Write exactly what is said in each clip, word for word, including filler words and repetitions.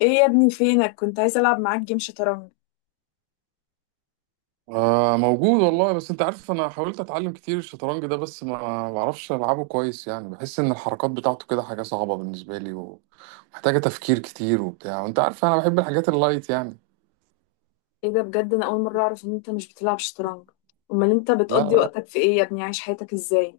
ايه يا ابني فينك؟ كنت عايزه العب معاك جيم شطرنج. آه، موجود والله. بس انت عارف، انا حاولت اتعلم كتير الشطرنج ده بس ما ما بعرفش العبه كويس. يعني بحس ان الحركات بتاعته كده حاجة صعبة بالنسبة لي ومحتاجة تفكير كتير وبتاع، وانت عارف انا بحب الحاجات اللايت يعني. ايه ده بجد؟ انا اول مره اعرف ان انت مش بتلعب شطرنج. امال انت لا بتقضي لا وقتك في ايه يا ابني؟ عايش حياتك ازاي؟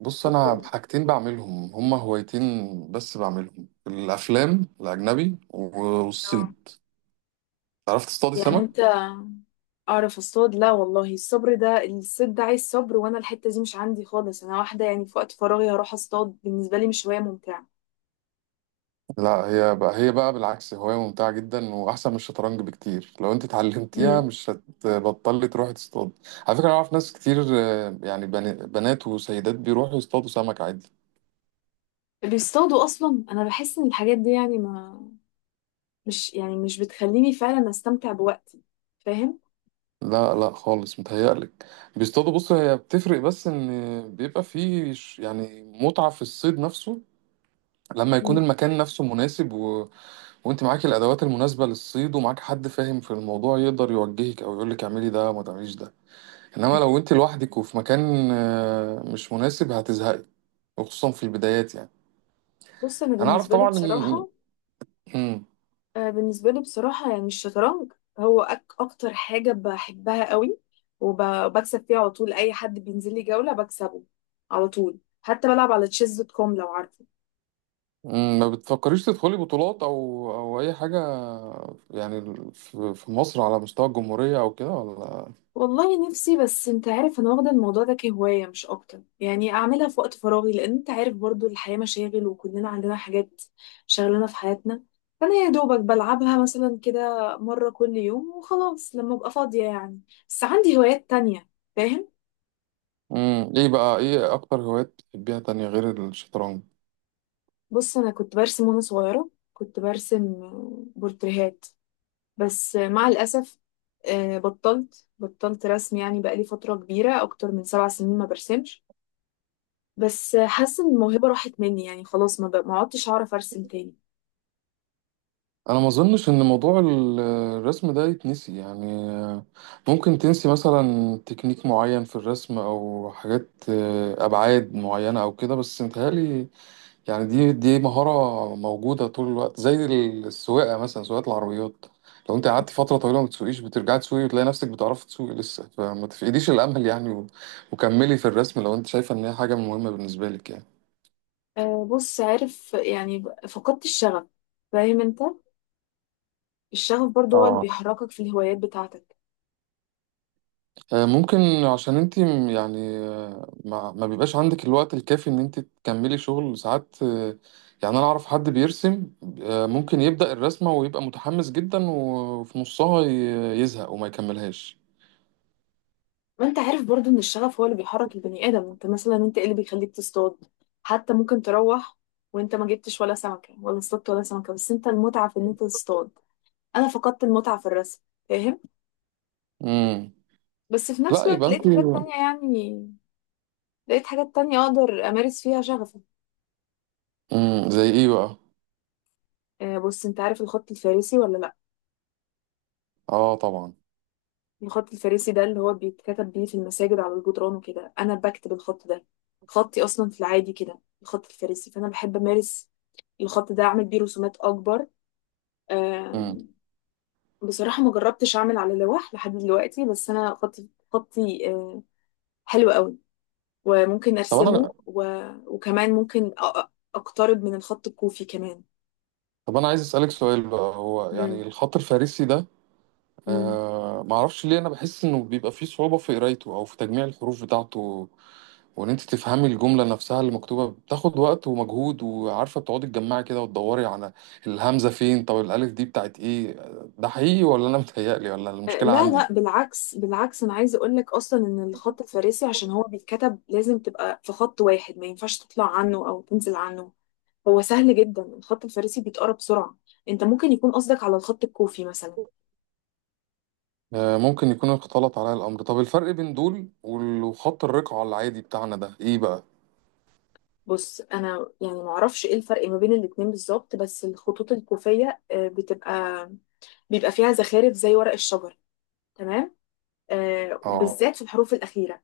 بص، انا حاجتين بعملهم هما هوايتين، بس بعملهم: الافلام الاجنبي اه. والصيد. عرفت تصطادي يعني سمك؟ انت. اعرف اصطاد؟ لا والله، الصبر ده الصيد ده عايز صبر، وانا الحته دي مش عندي خالص. انا واحده يعني في وقت فراغي هروح اصطاد بالنسبه لي مش هوايه ممتعه. لا، هي بقى هي بقى بالعكس هواية ممتعة جدا، وأحسن من الشطرنج بكتير. لو أنت اتعلمتيها امم. مش هتبطلي تروحي تصطاد. على فكرة أنا أعرف ناس كتير، آه، يعني بن- بنات وسيدات بيروحوا يصطادوا سمك عادي. بيصطادوا؟ اصلا انا بحس ان الحاجات دي يعني ما مش يعني مش بتخليني فعلا استمتع بوقتي. فاهم؟ لا لا خالص، متهيألك. بيصطادوا. بص، هي بتفرق، بس إن بيبقى فيه ش- يعني متعة في الصيد نفسه، لما يكون مم. المكان نفسه مناسب، و... وأنت معاكي الأدوات المناسبة للصيد، ومعاك حد فاهم في الموضوع يقدر يوجهك أو يقولك اعملي ده ما تعمليش ده. انما لو انت لوحدك وفي مكان آه، مش مناسب هتزهقي، وخصوصا في البدايات يعني. بص، انا انا عارف بالنسبه لي طبعا ان بصراحه مم. آه، بالنسبة لي بصراحة يعني الشطرنج هو أك أكتر حاجة بحبها قوي، وب- وبكسب فيها على طول. أي حد بينزل لي جولة بكسبه على طول. حتى بلعب على تشيز دوت كوم، لو عارفه. مم. ما بتفكريش تدخلي بطولات او او اي حاجه، يعني في في مصر على مستوى الجمهوريه او كده ولا؟ والله نفسي، بس أنت عارف أنا واخدة الموضوع ده كهواية مش أكتر، يعني أعملها في وقت فراغي لأن أنت عارف برضو الحياة مشاغل وكلنا عندنا حاجات شغلنا في حياتنا. فأنا يا دوبك بلعبها مثلا كده مرة كل يوم وخلاص لما أبقى فاضية يعني. بس عندي هوايات تانية. فاهم؟ مم. ايه بقى، ايه اكتر هوايات بتحبيها تانية غير الشطرنج؟ بص، انا كنت برسم، وانا صغيره كنت برسم بورتريهات. بس مع الاسف، آه، بطلت بطلت رسم يعني، بقالي فتره كبيره اكتر من سبع سنين ما برسمش. بس حاسه ان الموهبه راحت مني يعني، خلاص ما ب- ما عدتش هعرف ارسم تاني. انا ما اظنش ان موضوع ال- الرسم ده يتنسي يعني. آه، ممكن تنسي مثلا تكنيك معين في الرسم او حاجات، آه، ابعاد معينه او كده، بس متهيألي يعني دي دي مهارة موجودة طول الوقت، زي السواقة مثلا، سواقة العربيات. لو انت قعدت فترة طويلة ما تسوقيش بترجعي تسوقي، وتلاقي نفسك بتعرفي تسوقي لسه. فما تفقديش الأمل يعني، و... وكملي في الرسم لو انت شايفة ان هي حاجة مهمة بالنسبة لك يعني. آه، بص عارف يعني ب- فقدت الشغف. فاهم انت؟ الشغف برضو هو اللي اه، بيحركك في الهوايات بتاعتك. آه، ممكن. عشان انت م- يعني آه، ما, ما بيبقاش عندك الوقت الكافي ان انت تكملي شغل ساعات، آه، يعني انا اعرف حد بيرسم، آه، ممكن يبدأ الرسمة ويبقى متحمس جدا، وفي نصها ي- يزهق وما يكملهاش. ما انت عارف برضو ان الشغف هو اللي بيحرك البني ادم. انت مثلا، انت ايه اللي بيخليك تصطاد؟ حتى ممكن تروح وانت ما جبتش ولا سمكة، ولا اصطدت ولا سمكة، بس انت المتعة في ان انت تصطاد. انا فقدت المتعة في الرسم. فاهم؟ بس في نفس لا، الوقت يبقى لقيت انت. حاجات تانية يعني، لقيت حاجات تانية اقدر امارس فيها شغفي. امم، زي ايه بقى؟ آه، بص انت عارف الخط الفارسي ولا لا؟ اه طبعا. الخط الفارسي ده اللي هو بيتكتب بيه في المساجد على الجدران وكده، انا بكتب الخط ده. خطي اصلا في العادي كده الخط الفارسي، فانا بحب امارس الخط ده، اعمل بيه رسومات اكبر. امم. آم، بصراحة ما جربتش أعمل على لوح لحد دلوقتي، بس أنا خطي خطي آه، حلو قوي، وممكن طب أرسمه انا و... وكمان ممكن أ- أ- أقترب من الخط الكوفي كمان. طب انا عايز اسالك سؤال بقى، هو يعني مم. الخط الفارسي ده، مم. آه، ما اعرفش ليه انا بحس انه بيبقى فيه صعوبة في قرايته او في تجميع الحروف بتاعته، وان انت تفهمي الجملة نفسها اللي مكتوبة بتاخد وقت ومجهود. وعارفة بتقعدي تجمعي كده وتدوري على الهمزة فين، طب الالف دي بتاعت ايه؟ ده حقيقي ولا انا متهيألي، ولا آه، المشكلة لا عندي؟ لا، بالعكس بالعكس، أنا عايزة أقول لك أصلا إن الخط الفارسي عشان هو بيتكتب لازم تبقى في خط واحد، ما ينفعش تطلع عنه أو تنزل عنه. هو سهل جدا الخط الفارسي، بيتقرا بسرعة. أنت ممكن يكون قصدك على الخط الكوفي مثلا. آه، ممكن يكون اختلط عليا الأمر. طب الفرق بين دول وال- وخط الرقعة العادي بتاعنا ده إيه بقى؟ بص انا يعني ما اعرفش ايه الفرق ما بين الاتنين بالظبط، بس الخطوط الكوفيه آه، بتبقى بيبقى فيها زخارف زي ورق الشجر. تمام. آه، اه. وبالذات في الحروف الاخيره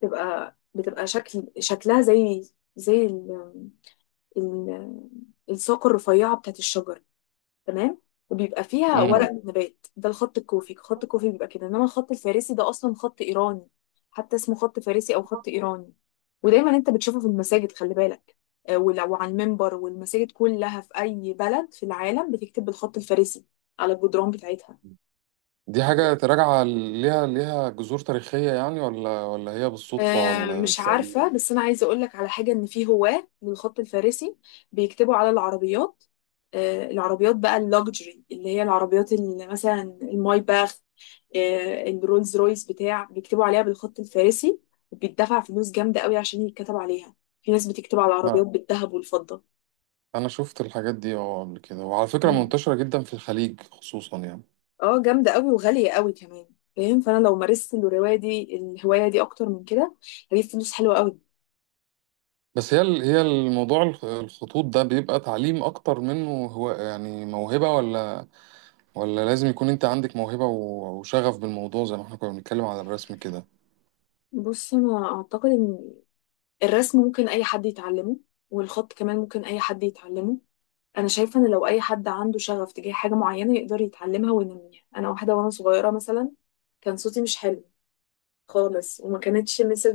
بتبقى بتبقى شكل شكلها زي زي ال ال الساق الرفيعه بتاعت الشجر. تمام. وبيبقى فيها ورق امم. مم. نبات. ده الخط الكوفي، خط الكوفي بيبقى كده، انما الخط الفارسي ده اصلا خط ايراني. حتى اسمه خط فارسي او خط ايراني. ودايما انت بتشوفه في المساجد، خلي بالك، آه، ول- وعلى المنبر، والمساجد كلها في اي بلد في العالم بتكتب بالخط الفارسي على الجدران بتاعتها. دي حاجة تراجع ليها ليها جذور تاريخية يعني، ولا ولا هي بالصدفة آه، ولا مش عارفة، بالتأليف؟ بس أنا عايزة أقولك على حاجة، إن في هواة للخط الفارسي بيكتبوا على العربيات. آه، العربيات بقى اللوكجري، اللي هي العربيات اللي مثلا المايباخ، آه، الرولز رويس بتاع، بيكتبوا عليها بالخط الفارسي، وبيدفع فلوس جامدة قوي عشان يتكتب عليها. في ناس بتكتب على لا، العربيات بالذهب والفضة. أنا شفت الحاجات دي اه قبل كده، وعلى فكرة مم. منتشرة جدا في الخليج خصوصا يعني. اه، جامدة قوي وغالية قوي كمان. فاهم؟ فأنا لو مارست الهواية دي الهواية دي أكتر من كده، هجيب فلوس حلوة قوي. بس هي ال- هي الموضوع الخ- الخطوط ده بيبقى تعليم أكتر منه، هو يعني موهبة، ولا ولا لازم يكون أنت عندك موهبة و- وشغف بالموضوع، زي ما احنا كنا بنتكلم على الرسم كده؟ بص، أنا أعتقد إن الرسم ممكن اي حد يتعلمه، والخط كمان ممكن اي حد يتعلمه. انا شايفه ان لو اي حد عنده شغف تجاه حاجه معينه يقدر يتعلمها وينميها. انا واحده وانا صغيره مثلا كان صوتي مش حلو خالص، وما كانتش مثل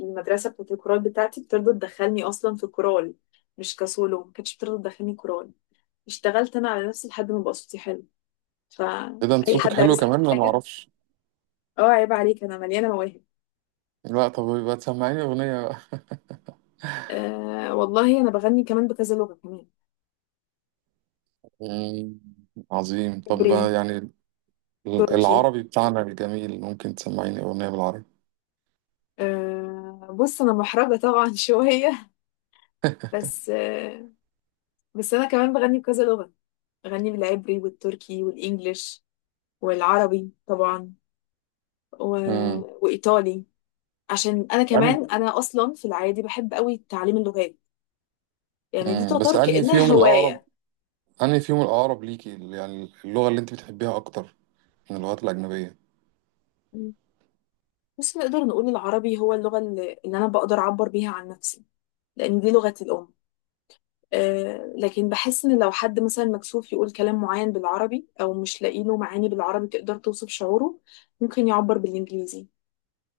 المدرسه بتاعت الكورال بتاعتي بترضى تدخلني اصلا في الكورال. مش كسولو، ما كانتش بترضى تدخلني كورال. اشتغلت انا على نفسي لحد ما بقى صوتي حلو. إيه ده، أنت فاي صوتك حد حلو عايز يسال كمان؟ أنا حاجه. معرفش. اه، عيب عليك، انا مليانه مواهب. لا، طب يبقى تسمعيني أغنية بقى. آه والله انا بغني كمان بكذا لغه كمان. مم، عظيم. طب عبري، يعني تركي. العربي بتاعنا الجميل، ممكن تسمعيني أغنية بالعربي؟ آه، بص انا محرجه طبعا شويه، بس آه، بس انا كمان بغني بكذا لغه. بغني بالعبري والتركي والانجليش والعربي طبعا و... امم. وايطالي. عشان انا يعني كمان انا اصلا في العادي بحب قوي تعليم اللغات. يعني دي امم، بس تعتبر أنهي كانها فيهم الأقرب، هوايه. أنهي فيهم الأقرب ليكي يعني، اللغة اللي أنت بتحبيها أكتر من اللغات الأجنبية؟ بس نقدر نقول العربي هو اللغه اللي اللي انا بقدر اعبر بيها عن نفسي، لان دي لغتي الام. آه، لكن بحس ان لو حد مثلا مكسوف يقول كلام معين بالعربي، او مش لاقي له معاني بالعربي تقدر توصف شعوره، ممكن يعبر بالانجليزي.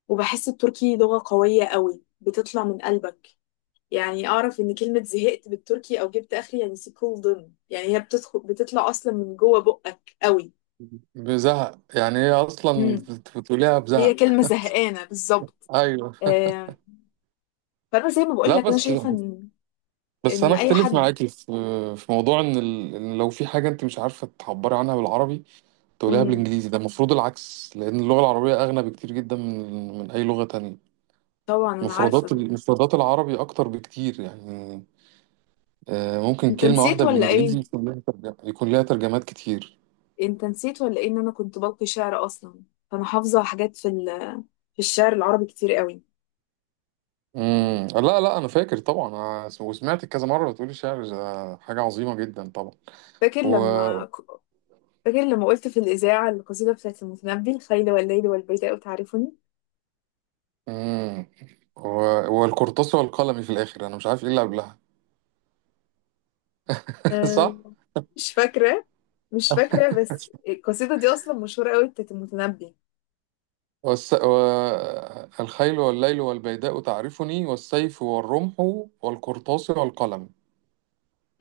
وبحس التركي لغة قوية قوي، بتطلع من قلبك. يعني اعرف ان كلمة زهقت بالتركي او جبت اخري يعني سيكولدن، يعني هي بتدخل بتطلع اصلا من جوه بقك قوي. بزهق؟ يعني هي أصلا مم. بت- بتقوليها هي بزهق؟ كلمة زهقانة بالظبط. أيوه. آه، فانا زي ما بقول لا لك، انا بس، شايفة ان بس ان أنا اي أختلف حد. معاكي في في موضوع إن ال... إن لو في حاجة أنت مش عارفة تعبري عنها بالعربي تقوليها مم، بالإنجليزي، ده المفروض العكس، لأن اللغة العربية أغنى بكتير جدا من من أي لغة تانية. طبعا انا مفردات عارفة. مفردات العربي اكتر بكتير يعني، آه، ممكن انت كلمة نسيت واحدة ولا ايه؟ بالإنجليزي يكون لها ترجمة، يكون لها ترجمات كتير. انت نسيت ولا ايه ان انا كنت بلقي شعر اصلا؟ فانا حافظه حاجات في ال- في الشعر العربي كتير قوي. امم، لا لا أنا فاكر طبعا، آه، وسمعت كذا مرة بتقولي شعر، ده حاجة عظيمة جدا طبعا. فاكر و لما فاكر لما قلت في الاذاعه القصيده بتاعت المتنبي، الخيل والليل والبيداء تعرفني. امم. و... والقرطاس والقلم في الآخر، أنا مش عارف إيه اللي قبلها أه، صح؟ مش فاكره. مش فاكره، بس القصيده دي اصلا مشهوره قوي بتاعت المتنبي. والس... و... الخيل والليل والبيداء تعرفني، والسيف والرمح والقرطاس والقلم.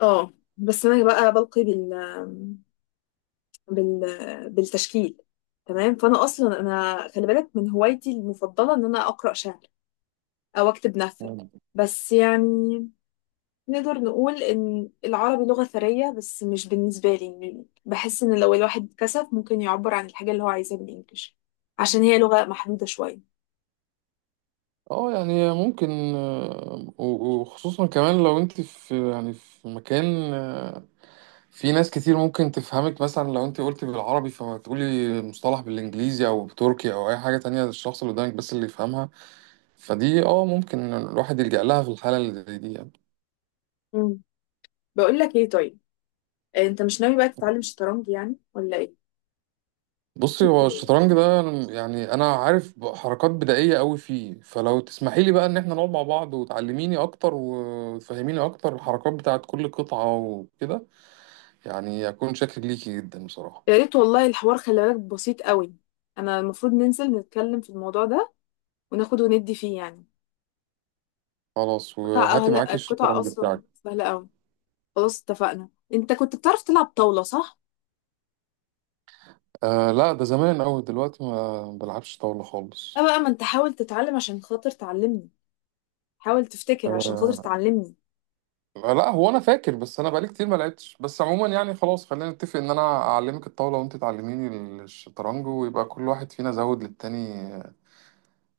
اه، بس انا بقى بلقي بال بال بالتشكيل. تمام. فانا اصلا انا خلي بالك من هوايتي المفضله ان انا اقرا شعر او اكتب نثر. مم. بس يعني نقدر نقول إن العربي لغة ثرية، بس مش بالنسبة لي، م- بحس إن لو الواحد كسف ممكن يعبر عن الحاجة اللي هو عايزها بالإنجليش، عشان هي لغة محدودة شوية. اه يعني ممكن، آه، و- وخصوصا كمان لو انت في يعني في مكان في ناس كتير ممكن تفهمك، مثلا لو انت قلت بالعربي فما تقولي المصطلح بالانجليزي او بتركي او اي حاجه تانية، الشخص اللي قدامك بس اللي يفهمها، فدي اه ممكن الواحد يلجأ لها في الحاله اللي زي دي يعني. مم. بقول لك إيه طيب، آه، أنت مش ناوي بقى تتعلم شطرنج يعني ولا إيه؟ بصي، هو الشطرنج ده يعني انا عارف حركات بدائيه قوي فيه، فلو تسمحي لي بقى ان احنا نقعد مع بعض وتعلميني اكتر وتفهميني اكتر الحركات بتاعت كل قطعه وكده، يعني اكون شاكر ليكي جدا بصراحه. يا ريت والله، الحوار خلي بالك بسيط قوي. أنا المفروض ننزل نتكلم في الموضوع ده، وناخد وندي فيه يعني. خلاص، قطع وهاتي أهلا، معاكي قطع الشطرنج أصلا بتاعك. سهلة قوي. خلاص اتفقنا. أنت كنت بتعرف تلعب طاولة صح؟ آه لا، ده زمان أوي، دلوقتي ما بلعبش طاولة أه خالص. بقى، ما أنت حاول تتعلم عشان خاطر تعلمني، حاول تفتكر عشان خاطر آه، تعلمني. لا هو أنا فاكر، بس أنا بقالي كتير ما لعبتش. بس عموما يعني خلاص، خلينا نتفق إن أنا أعلمك الطاولة وأنت تعلميني الشطرنج، ويبقى كل واحد فينا زود للتاني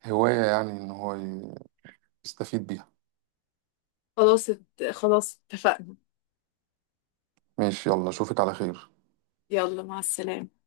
هواية يعني، إن هو يستفيد بيها. خلاص ات- خلاص اتفقنا. ماشي، يلا أشوفك على خير. يلا مع السلامة.